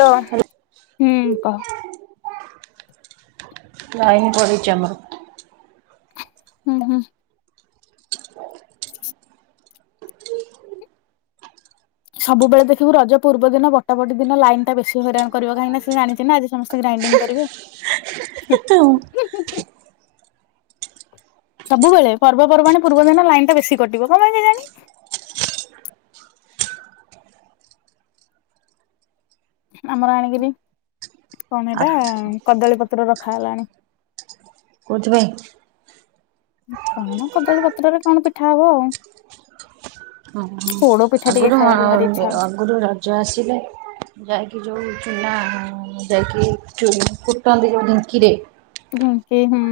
ଲୋ ହୁମ୍ କହ। ଲାଇନ୍ ପଳେଇଚି ଆମର । ହୁଁ ହୁଁ । ସବୁବେଳେ ଦେଖିବୁ ରଜ ପୂର୍ବ ଦିନ ବଟାବଟି ଦିନ ଲାଇନ ଟା ବେଶୀ ହଇରାଣ କରିବ କାହିଁକି ନା ସେ ଜାଣିଛି ନା ଆଜି ସମସ୍ତେ ଗ୍ରାଇଣ୍ଡିଙ୍ଗ କରିବେ । ସବୁବେଳେ ପର୍ବପର୍ବାଣି ପୂର୍ବ ଦିନ ଲାଇନ ଟା ବେଶୀ କଟିବ । କଣ ପାଇଁ କେଜାଣି? ଆମର ଆଣିକିରି କଣ ଏଇଟା ଆଚ୍ଛା କଦଳୀ ପତ୍ର ରଖା ହେଲାଣି । କଉଥିପାଇଁ? କଣ କଦଳୀପତ୍ରରେ କଣ ପିଠା ହବ ଆଉ । ହଁ ହଁ ଆଗରୁ ଭାରି ଇଚ୍ଛା ହଉଛି। ଆଗରୁ ରଜ ଆସିଲେ ଯାଇକି ଯୋଉ ଚୁନା ଯାଇକି ଚୁନ୍ କୁଟନ୍ତି ଯୋଉ ଢିଙ୍କି ରେ ଢିଙ୍କି ହୁଁ।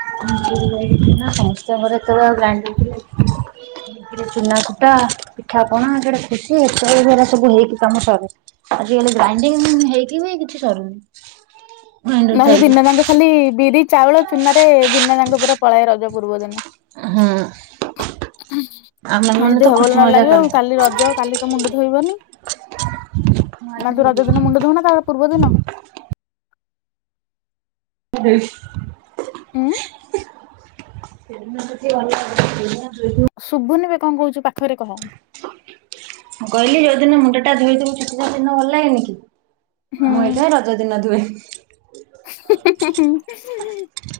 ସମସ୍ତିଙ୍କ ଘରେ ସେତେବେଳେ ଆଉ ଗ୍ରାଇଣ୍ଡିଙ୍ଗ ଥିଲା କି ଚୁନା କୁଟା ପିଠା ପଣା ଯୋଉ ଖୁସି ସେଇ ସବୁ ହେଇକି କାମ ସରେ ଆଜି କାଲି ଗ୍ରାଇଣ୍ଡିଙ୍ଗ ହେଇକି ବି କିଛି ସରୁନି। ଗ୍ରାଇଣ୍ଡର ନହେଲେ ଥାଇକି। ଦିନଦାଙ୍କ ଖାଲି ବିରି ଚାଉଳ ଚୁନାରେ ଦିନଯାଙ୍କ ପୁରା ପଳାଏ ରଜ ପୂର୍ବଦିନ ହଁ ଆମେ । ମାନେ ଆଜି ତ ଖୁସି [unintelligible] ମଜା ଲାଗିବ କଲେ। ଆଉ କାଲି ରଜ କାଲି କଣ ମୁଣ୍ଡ ଧୋ ଧୋଇବନି ମୁଁ । ଆଜି ନା ତୁ ଦେବି ରଜ ଦିନ ମୁଣ୍ଡ ଧୋଉନା ତା ବା ପୂର୍ବଦିନ । ଦେଇଛି। ଉମ୍ [unintelligible] ଶୁଭୁନି ବେ କଣ କହୁଛୁ ପାଖରେ କହ । ମୁଁ କହିଲି ଯୋଉଦିନ ମୁଣ୍ଡଟା ଧୋଇଥବୁ ଚୁଟିଟା ସେଇଦିନ ଭଲ ଲାଗେନି କି ହୁଁ। ମୁ ହେଇଥିପାଇଁ ରଜ ଦିନ ଧୁଏେ ।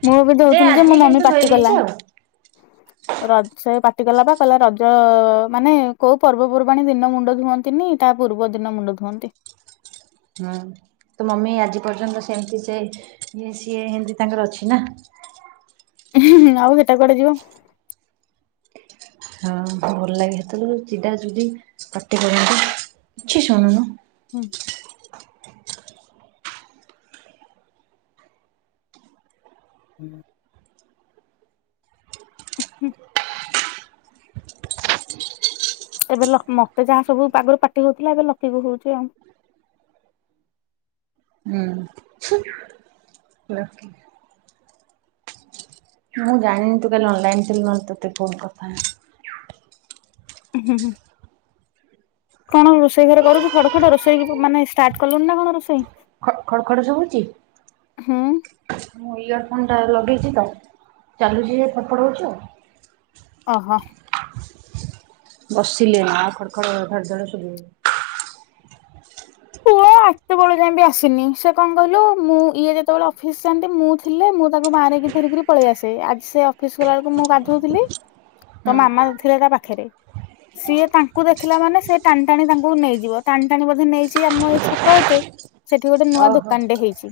ମୁଁ ବି ଧୋଉଥିଲି ଯେ ଆଜି ମୋ ମମି କିନ୍ତୁ ଧୋଇ ପାଟିଗଲା ଦେଇଛି ଆଉ। ରଜରେ ପା ଟି କଲା ପା କହିଲା ରଜ ମାନେ କୋଉ ପର୍ବପର୍ବାଣୀ ଦିନ ମୁଣ୍ଡ ଧୁଅନ୍ତିନି ତା ପୂର୍ବ ଦିନ ମୁଣ୍ଡ ଧୁଅନ୍ତି । ହଁ ତ ମମି ଆଜି ପର୍ଯ୍ୟନ୍ତ ସେମିତି ସେ ସିଏ ଏମିତି ତାଙ୍କର ଅଛି ନା । ଆଉ ହେଟା କୁଆଡେ ଯିବ । ହଁ ଭଲ ଲାଗେ [unintelligible] କରନ୍ତି କିଛି ଶୁଣୁନୁ ହୁଁ ହୁଁ ଏବେ ଲକ୍ ମତେ ଯାହା ସବୁ ଆଗରୁ ପାଟି ହଉଥିଲା ଏବେ ଲକିକୁ କଉଛି ଆଉ । ହୁଁ। ମୁଁ ଜାଣିନି ତୁ କାଲି ଅନ୍ଲାଇନ୍ ଥିଲୁ ନହେଲେ ତତେ ଫୋନ୍ କରଥାଆନ୍ତି । ହୁଁ ହୁଁ କଣ ରୋଷେଇ ଘରେ କରୁଛୁ ଖଡଖଡ ରୋଷେଇ ମାନେ ଷ୍ଟାର୍ଟ କଲୁଣି ନା କଣ ରୋଷେଇ । ଖ ଖଡ ଖଡ ସବୁଛି ହୁଁ ମୁଁ ଇୟର ଫୋନ ଟା ଲଗେଇ ଚାଲୁଛି ଫଫଟଉଛି ଆଉ ଓହୋ ବସିଲେ ନା ଖଡ଼ ଖଡ଼ ଖଡ଼ ଧଡ ଶବୁ ପୁଳ ଆତେ ବେଳୁ ଯାଇି ଆସିନି ସେ କଣ କହିଲୁ ମୁଁ ଇଏ ଯେତେବେଳେ ଅଫିସ ଯାଆନ୍ତି ମୁଁ ଥିଲେ ମୁଁ ତାକୁ ବାହାରିକି ଧରିକିରି ପଳେଇ ଆସେ ଆଜି ସେ ଅଫିସ ଗଲା ବେଳକୁ ମୁଁ ଗାଧଉଥିଲି ତୋ ହୁଁ। ମାମା ଥିଲେ ତା ପାଖରେ ସିଏ ତାଙ୍କୁ ଦେଖିଲା ମାନେ ସେ ଟାଣି ଟାଣି ତାଙ୍କୁ ନେଇଯିବ ଟାଣି ଟାଣି ବେ ନେଇ ଆମ ଏଇ ଛକ ଏତେ ସେଠି ଗୋଟେ ନୂଆ ଓହୋ ଦୋକାନଟେ ହେଇଛି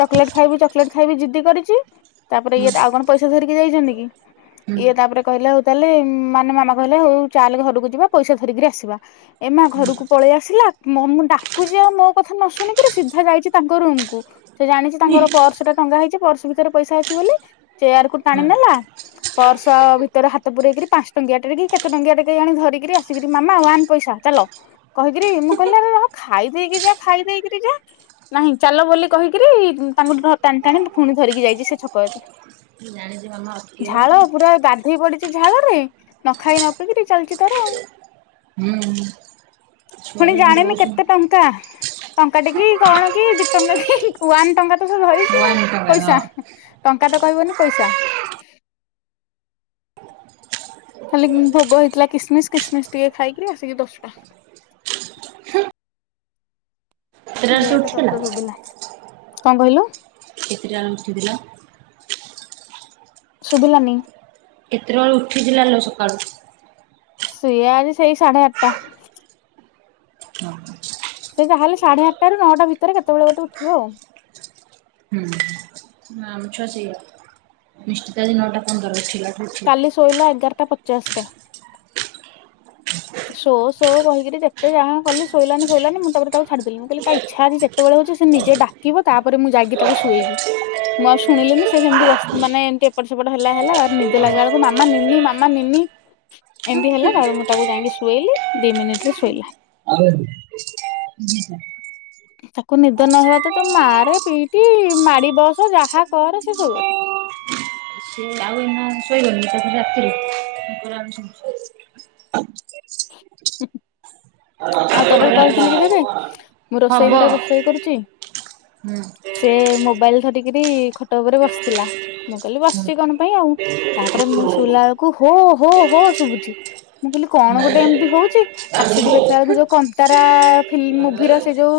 ଚକୋଲେଟ ଖାଇବି ଚୋଲେଟ ଖାଇବି ଜିଦ୍ଦି କରିଛି ତାପରେ ହୁଁ ଇଏ ଆଉ କଣ ପଇସା ଧରିକି ଯାଇଛନ୍ତି କି ହୁଁ ଇଏ ତାପରେ କହିଲା ହଉ ତାହେଲେ ମାନେ ମାମା କହିଲା ହଉ ଚାଲେ ଘରକୁ ଯିବା ପଇସା ଧରିକିରି ଆସିବା ଏ ମା ଘରକୁ ପଳେଇ ଆସିଲା ମୁଁା ମୋ କଥା ନ ଶୁଣିକିରି ସିଧା ଯାଇଛି ତାଙ୍କ ରୁମ କୁ ସେ ଜାଣିଛି ତାଙ୍କର ପର୍ସ ଟା ଟଙ୍କା ହେଇଛି ପର୍ସ ଭିତରେ ପଇସା ଅଛି ବୋଲି ଚେୟାର କୁ ହୁଁ। ଟାଣିନେଲା ପର୍ସ ଭିତରେ ହାତ ପୂୁରାଇକରି ପାଞ୍ଚ ଟଙ୍କିଆ ଟେ କେତେ ଟଙ୍କିଆ ଟେଣି ଧରିକରି ଆସିକରି ମାମା ୱାନ୍ ପଇସା ଚାଲ କହିକିରି ମୁଁ କହିଲା ର ଖାଇ ଦେଇେଇକି ଯା ଖାଇ ଦେଇେଇକିରି ଯା ନହିଁ ଚାଲ ବୋଲି କହିକରି ତାଙ୍କୁ ଟାଣି ଟାଣି ପୁଣି ଧରିକି ଯାଇଛି ସେ ଛକ ଏତ ଜାଣିଛି ମାମା ଅଟକେଇଦବ। ଝାଳ ପୁରା ବା ହେଇ ପଡିଛି ଝାଳରେ ନ ଖାଇ ନ ପିକିରି ଚାଲିଛି ତାର ଆଉ ହୁଁ ପୁଣି ଛୁଆରା ଯେମିତି ଜାଣିନି କେତେ ଏତେ ହଉଛନ୍ତି ଟଙ୍କା ଟଙ୍କା ଟ କି କଣ କି ଦି ଟଙ୍କା କି ନ୍ ଟଙ୍କା ତ ସେ ଧରିଛି ଆଉ ୱାନ ଟଙ୍କା ପଇସା ହଁ। ଟଙ୍କା ତ କହିବନି ପଇସା ଖଲି ଭୋଗ ହେଇଥିଲା କିସମିସ କିସମିସ ଟିକେ ଖାଇକରି ଆସିକି ଦଶଟା କେତେଟାରେ ବ ସେ ତ ଉଠିଥିଲା? ସବଦ ସୁଭିିଲ କଣ କହିଲୁ କେତେଟା ଆରମ୍ ଥିଲା ଶୁଭିଲାନି କେତେବେଳେ ଉଠିଥିଲାିଲ ସକାଳୁ ଶଏ ଆଜି ସେଇ ସାଢେ ଆଠଟା ହଁ ସେ ତାହେଲେ ସାଢେ ଆଠଟାାରୁ ନଅଟା ଭିତରେ କେତେବେଳେ ଗୋଟେ ଉଠିବ ଆଉ କାମଛଅ ସେଇ ନିଶ୍ଚିତ ଆଜି ନଅଟା ପନ୍ଦର ଅ ଥିଲା କାଲି ଶୋଇଲା ଏଗାରଟା ପ ଚାଷରେ ସୋ ସୋ କହିକିରି ଯେତେ ଯାହା କଲି ଶୋଇଲାନି ଶୋଇଲାନି ମୁଁ ତାପରେ ତାକୁ ଛାଡିଦେଲି ମୁଁ କହିଲି ତା ଇଚଛା ଆଛି ଯେତେବେଳେ ହଉଛି ସେ ନିଜେ ଡାକିବ ତାପରେ ମୁଁ ଯାଇକି ତାକୁ ଶୋଇବି ମୁଁ ଆଉ ଶୁଣିଲିନି ସେମିତି ମାନେ ଏମିତି ଏପଟ ସେପଟ ହେଲା ହେଲା ତ ନିଦ ଲାଗିଲା ବେଳକୁ ମାମା ନିିନି ମା ନିନି ଏମିତି ହେଲା ତା ମୁଁ ତାକୁ ଯାଇକି ଶୋଇଲି ଦି ମିନିଟରେ ଶୋଇଲା ତାକୁ ନିଦ ନହବା ତ ତ ମାାରେ ପିଟିି ମାଡି ବସ ଯାହା କରେ ସେ ସବୁନ ସିଏ ଆଉ ଏଇନା ଶୋଇବନି ତାପରେ ରାତିରେ [inaudible] ହୁଁ। ଆଉ ତଟ କହୁଥିଲେି କି କେବେ? ମୁଁ ହବ ରୋଷେଇ ଘରେ ରୋଷେଇ କରୁଛି। ସେ ମୋବାଇଲ ଧରିକିରି ଖଟ ଉପରେ ବସିଥିଲା ମୁଁ କହିଲି ବସିଛି କଣ ପାଇଁ ଆଉ ତାପରେ ମୁଁ ଶୋଇଲା ବେଳକୁ ହୋ ହୋ ହୋ ଶୁଭୁଛି ମୁଁ କହିଲି କଣ ଗୋଟେ ହୁଁ ଏମିତି ହଉଛି ଆସିକି ଦେଖ ହୁଁ। ସେଳକୁ ଯୋଉ କନ୍ତାରା ଫିଲ୍ ମୁଭିର ଓହୋ ସେ ଯୋଉ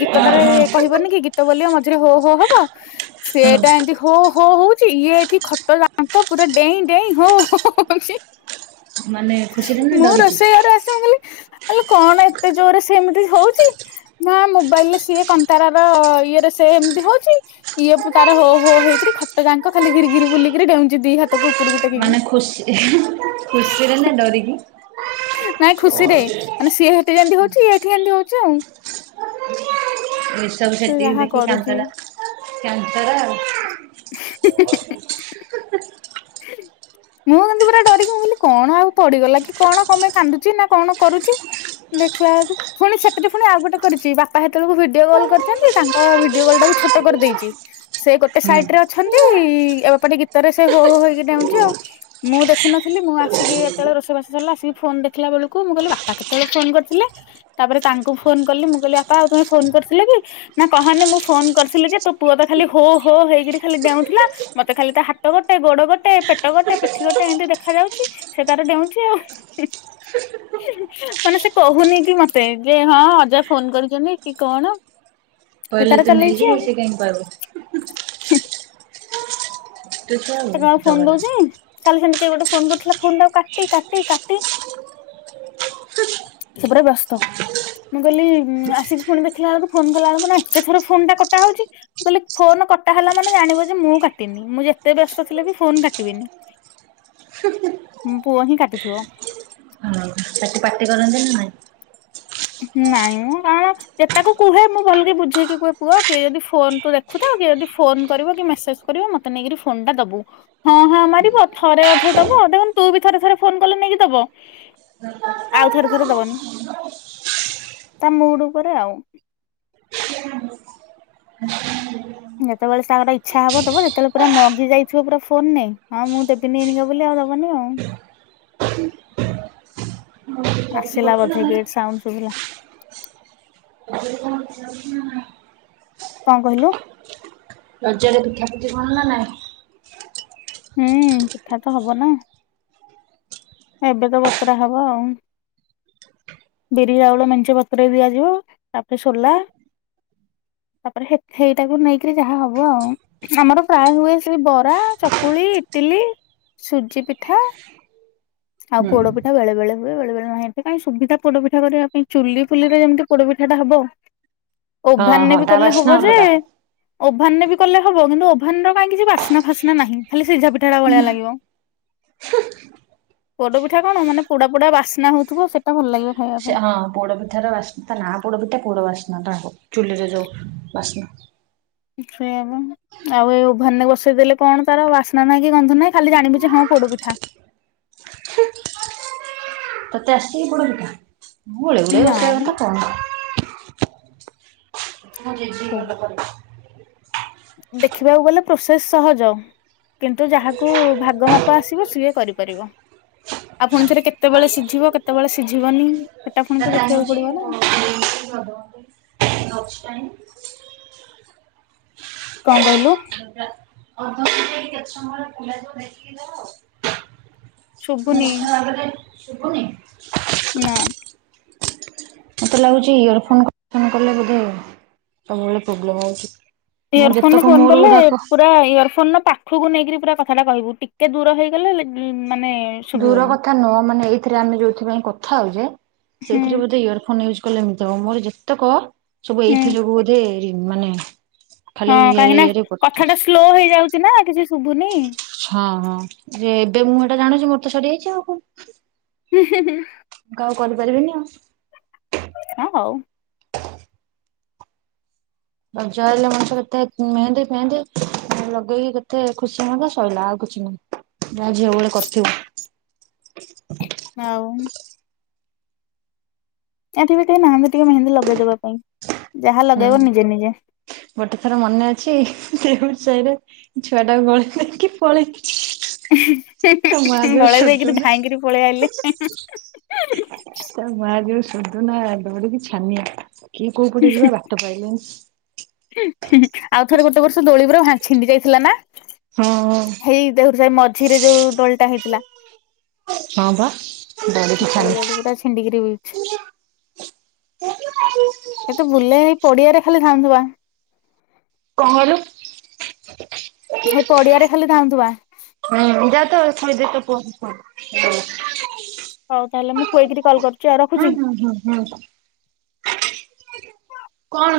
ଗୀତଟାରେ କହିବନି କି ଗୀତ ବୋଲିବ ମଝିରେ ହୋ ହୋ ହବ ସେଟା ହଁ ଏମିତି ହୋ ହୋ ହଉଛି ଇଏ ଏଠି ଖଟ ଯାଙ୍କ ପୁରା ଡେଇଁ ଡେଇଁ ହୋ ହ ହଉଛି। ମାନେ ଖୁସିରେ ନା ମୁଁ ଡରିକି ରୋଷେଇ ଘରେ ଆସି ମୁଁ କହିଲି ଆହଲେ କଣ ଏତେ ଜୋରରେ ସେ ଏମିତି ହଉଛି ମା ମୋବାଇଲ ରେ ସିଏ କନ୍ତାର ର ଇଏରେ ସେ ଏମିତି ହଉଛି ଇଏ ତାର ହୋ ହୋ ହେଇକରି ଖଟ ଯାଙ୍କ ଖାଲି ଘିରି ଗିରି ବୁଲିକିରି ଡେଉଛି ଦି ହାତକୁ ଉପରକୁ ଟେକିକି ଡ଼ରି କି। ନାଇଁ ଖୁସିରେ ମାନେ ସିଏ ସେଠି ଯେମିତି ହଉଛି ଏଠି ଯେମତି ହଉଛି ଆଉ। ଏ ସବୁ ସେ ସେଠି ଯାହା ଦେଖିକି କରୁଛି। କାନ୍ତରା କେନ୍ତର। [inaudible] ମୁଁ କିନ୍ତୁ ପୁରା ଡରିକି ମୁଁ କହିଲି କଣ ଆଉ ପଡିଗଲା କି କଣ ତମେ କାନ୍ଦୁଛି ନା କଣ କରୁଛି ଦେଖିଲା ବେଳକୁ ପୁଣି ସେଠରେ ପୁଣି ଆଉ ଗୋଟେ କରିଛି ବାପା ସେତେବେଳକୁ ଭିଡିଓ କଲ କରିଛନ୍ତି ତାଙ୍କ ଭିଡିଓ କଲ ଟାକୁ ଛୋଟ କରିଦେଇଛି ସେ ଗୋଟେ ହୁଁ ସାଇଟ ରେ ଅଛନ୍ତି ଏବେପଟେ ଗୀତରେ ସେ ହୋ ହୋ ହେଇକି ଡାଉଛି ଆଉ। ମୁଁ ଦେଖିନଥିଲି ମୁଁ ଆସିକି ଯେତେବେଳେ ରୋଷେଇବାସ ସରିଲା ଆସିକି ଫୋନ ଦେଖିଲା ବେଳକୁ ମୁଁ କହିଲି ବାପା କେତେବେଳେ ଫୋନ କରିଥିଲେ ତାପରେ ତାଙ୍କୁ ଫୋନ କଲି ମୁଁ କହିଲି ବାପା ଆଉ ତମେ ଫୋନ କରିଥିଲେ କି ନା କହନି ମୁଁ ଫୋନ କରିଥିଲି ଯେ ତୋ ପୁଅ ତ ଖାଲି ହୋ ହୋ ହେଇକରି ଖାଲି ଦେଡଉଥିଲା ମତେ ଖାଲି ତା ହାତ ଗୋଟେ ଗୋଡ ଗଟେ ପ ପଟ ଗୋଟେ ପିଠି ଗୋଟେ ଏମତି ଦେଖ ଯାଉଛି ସେ ତାର ଡେଉଛି ଆଉ ମାନେ ସେ କହୁନି କି ମତେ ଯେ ହଁ ଅଜା ଫୋନ କରିଛନ୍ତି କି କଣ? ସେ କହିଲେ ତାର ତୁ ନେଇଯିବୁ ବ ସେ କାହିଁ କହିବ? ହ୍ମୁ। ହଁ ତାକୁ ଆଉ ଫୋନ ଦଉଛି ଖାଲି ସେମିତି ଗୋଟେ ଫୋନ କରିଥିଲା ଫୋାା କା କାଟି ସେପଟା ବ୍ୟସ୍ତ ମୁଁ କହିଲି ଆସିକି ପୁଣି ଦେଖିଲା ବେଳକୁ ଫୋନ କଲା ବେଳକୁ ନା ଏତେ ଥର ଫୋନ ଟା କଟା ହଉଛି ମୁଁ କହିଲି ଫୋନ କଟା ହେଲା ମାନେ ଜାଣିବ ଯେ ମୁଁ କାଟିି ମୁଁ ଯେ ତେ ବ୍ୟସ୍ତ ଥିଲେ ବି ଫୋନ କାଟିବିନି ପୁଅ ହିଁ କାଟିଥିବ। ହଁ ତାକୁ ପାାର୍ଟି କରନ୍ତି ନା ନାଇଁ। ନାଇଁ ମୁଁ କଣ ଯେକୁ କୁହେ ମୁଁ ଭଲକ ବୁଝେଇକି କୁୁହ କି ଯଦ ଫୋୁ ଦେଖୁଥା କି ଯଦ ଫୋ କରିବ କି ମେସେଜ କରିବ ମତେ ନେଇକ ଫୋନା ଦବୁ ହଁ ହଁ ମାରିବ ଥରେ ଅଧ ଦବ ଦେଖନ୍ତୁ ତୁ ବି ଥରେ ଥରେ ଫୋନ କଲେ ନେଇକି ଦବ ଆଉ ଥରେ ଥରେ ଦବନି। ତା ମୁଡ ଉପରେ ଆଉ। ଯେତେବେଳେ ତାର ଇଛା ହବ ଦବ ସେତେବେଳେ ପୁରା ମଗି ଯାଇଥିବ ପୁରା ଫୋନ ନେଇ ହଁ ମୁଁ ତେବେ ନେଇନିକା ବୋଲି ଆଉ ଦବନି ଆଉ। ରଜରେ ପିଠା ଆସିଲା ପୁଠି କଣ ନା ବୋଧେ ନାଇଁ? ଗେଟ୍ ସାଉଣ୍ଡ ଶୁଭିଲା। କଣ କହିଲୁ? ରଜରେ ପିଠା ପିଠ ଭଲ ନା ନାଇଁ। ହୁଁ ପିଠା ତ ହବ ନା ଏବେ ତ ବତୁରା ହବ ଆଉ ବିରି ଚାଉଳ ମେଞ୍ଚ ପତର ଦିଆଯିବ ତାପରେ ସୋଲା ତାପରେ ସେଇଟାକୁ ନେଇକରି ଯାହା ହବ ଆଉ ଆମର ପ୍ରାୟ ହୁଏ ସେ ବରା ଚ ଚକୁଳି ଇଟିଲି ସୁଜି ପିଠା। ଆଉ ହୁଁ ପୋଡ ପିଠା ବେଳେ ବଳେ। ହୁ ବେଳେ ବଳେ ନାହିଁ ଏ କାଇଁ ସୁବିଧା ପୋଡପିଠା କରିବା ପାଇଁ ଚୁଲି ଫୁଲିରେଯେମତି ପୋପିଠାଟା ହବ। ହଁ ଓଭାନେ ହଁ ବି ତା କଲେ ହବ ବାସ୍ନା ଯେ ଅଲଗା। ଓଭାନରେ ବି କଲେ ହବ କିନ୍ତୁ ଓଭାନର କାଇଁ କିଛି ବାସ୍ନା ଫାସ୍ନା ନାହିଁ। ଖାଲି ସିଝା ପିଠାଟା ଭଳିଆ ଲାଗିବ ପୋଡ଼ପିଠା କଣ ମାନେ ପୋଡା ପୋଡା ବାସ୍ନା ହଉଥିବ ସେଇଟା ଭଲ ଲାଗିବ। ଖାଇବା ସେ ପାଇଁ ହଁ ପୋଡପିଠ ର ବାସ ତ ନା ପୋଡପିଠା ପୋଡ ବାସନା ହଉ। ଚୁଲିରେ ଯାଉ ବାସନା। ସେ ଆଉ ଏ ଓଭେନରେ ବସେଇ ଦେେଲେ କଣ ତାର ବାସ୍ନା ନାହିଁ କି ଗନ୍ଧ ନାହିଁ ଖାଲି ଜାଣିବୁ ଯେ ହଁ ପୋଡ ପିଠା ତତେ ଆସୁଚିକି ପୋଡପିଠା ମୁଁ ଗଳି ଗଳିଇ ନା ବସେଇବା ମ କଥା କଣ ମୁଁ ଜେଜିି ଭଲ କର ଦେଖିବାକୁ ଗଲେ ପ୍ରୋସେସ ସହଜ କିନ୍ତୁ ଯାହାକୁ ଭାଗ ମାପ ଆସିବ ସିଏ କରିପାରିବ ଆପଣ ଥରେ କେତେବେଳେ ସିଝିବ କେତେବେଳେ ସିଝିବନି ସେଟା ପୁଣି ତ ଦେଖିବାକୁ ପଡିବ ନା। [unintelligible] କଣ କହିଲୁ ଆଉ କେତେ ସମୟରେ [unintelligible] ଦେଖିକି ଯବ ଆଉ ଶୁଭୁନି [unintelligible] ଶୁଭୁନି ନା ମତେ ଲାଗୁଛି ଇୟର ଫୋନ କଲେ ବୋଧେ ସବୁବେଳେ ପ୍ରୋବ୍ଲେମ୍ ହଉଛି ମୁଁ ଇୟର ଫୋନରେ ଯେତେକ ଫୋନ ମୋର କଲେ ଗୁଡାକ ପୁରା ଇୟର ଫୋନ ପାଖକୁ ନେଇକରି ପୁରା କଥାଟା କହିବୁ ଟିକେ ଦୂର ହେଇଗଲା ଦୂର କଥା ନୁହଁ ମାନେ ଏଇଥିରେ ଆମେ ଯୋଉଥିପାଇ କ କଥା ହଉଛି ହୁଁ ସେଇଥିରେ ବୋଧେ ଇୟର ଫୋନ୍ ୟୁଜ କଲେମତି ମୋର ଯେତେକ ସବୁ ହୁଁ ଏଇଥିଥିଲାବୁ ବୋଧେ ମାନେ ଖାଲି ହଁ ଇଏରେ କାହିଁକି ନା ଇଏରେ କଥା କଟୁଛି। ଟା ସ୍ଲୋ ହେଇଯାଉଛି ନା କିଛି ସୁ ଶୁଭୁନି ହଁ ହଁ ଯେ ଏବେ ମୁଁ ଏଟା ଜାଣୁଛି ମୋର ତ ସରିଯାଇଛି ଆଉ କଣ ମ୍-ହଁ-ହଁ ଆଉ କରିପାରିବେନି ଆଉ ହଁ ହଉ ରଜ ହେଲଲେ ମଣିଷ କେତେ ମେହେନ୍ଦେ ଫେହେନ୍ଦି ଲଗେଇକି କେତେ ଖୁସି ମଜା ଶୋଇଲା ଆଉ କିଛି ନାହିଁ ଯାହା ଝିଅ ବେଳେ କରିଥିବ ଆଉ ଏଠି ବି କେହି ନାହାନ୍ତି ଟିକେ ମେନ୍ଦୀ ଲଗେଇଦବା ପାଇଁ ଯାହା ହୁଁ ଲଗେଇବ ନିଜେ ନିଜେ। ଗୋଟେ ଥର ମନେ ଅଛି ସେ ସାହିରେ ଛୁଆ ଟା ଗଳି କି ପଳେଇ ହ ତ ମା ଜଉ [unintelligible] ଆଇଲେ। ତ ମା ଜଉ ଶଧୁ ନା ଦୌଡିକି ଛାନିଆ କିଏ କୋଉ ପଟେ ଯିବା ବାଟ ପାଇଲେନି ଆଉ ଥରେ ଗୋଟେ ବର୍ଷ ଦୋଳି ପୁରା ଭା ଛିଣ୍ଡି ଯାଇଥିଲା ନା ହଁ। ହେଇ ଦେଖୁଛ ମଝିରେ ଯୋଉ ଦୋଳିଟା ହେଇ ଥିଲା ହଁ ବା ଦୌଡିକି ଛାନିଆ। ଉପପଳଦଲି ପୁରା ଛିିଣ୍ଡିଗିରି [unintelligible] ଏତେ ବୁଲେ ହେଇ ପଡିଆରେ ଖାଲି ଧାଉଁଥିବା, କଣ କହିଲୁ? ସେଇ ପଡିଆରେ ଖାଲି ଧାଉଁଥିବା, ହଁ ହ [inaudible] ହଉ ତାହେଲେ ମୁଁ ଖୁଆଇକରି କଲ କରୁଛି ଆଉ ହୁଁ ରଖୁଛି। ହୁଁ ହୁଁ ହୁଁ। କଣ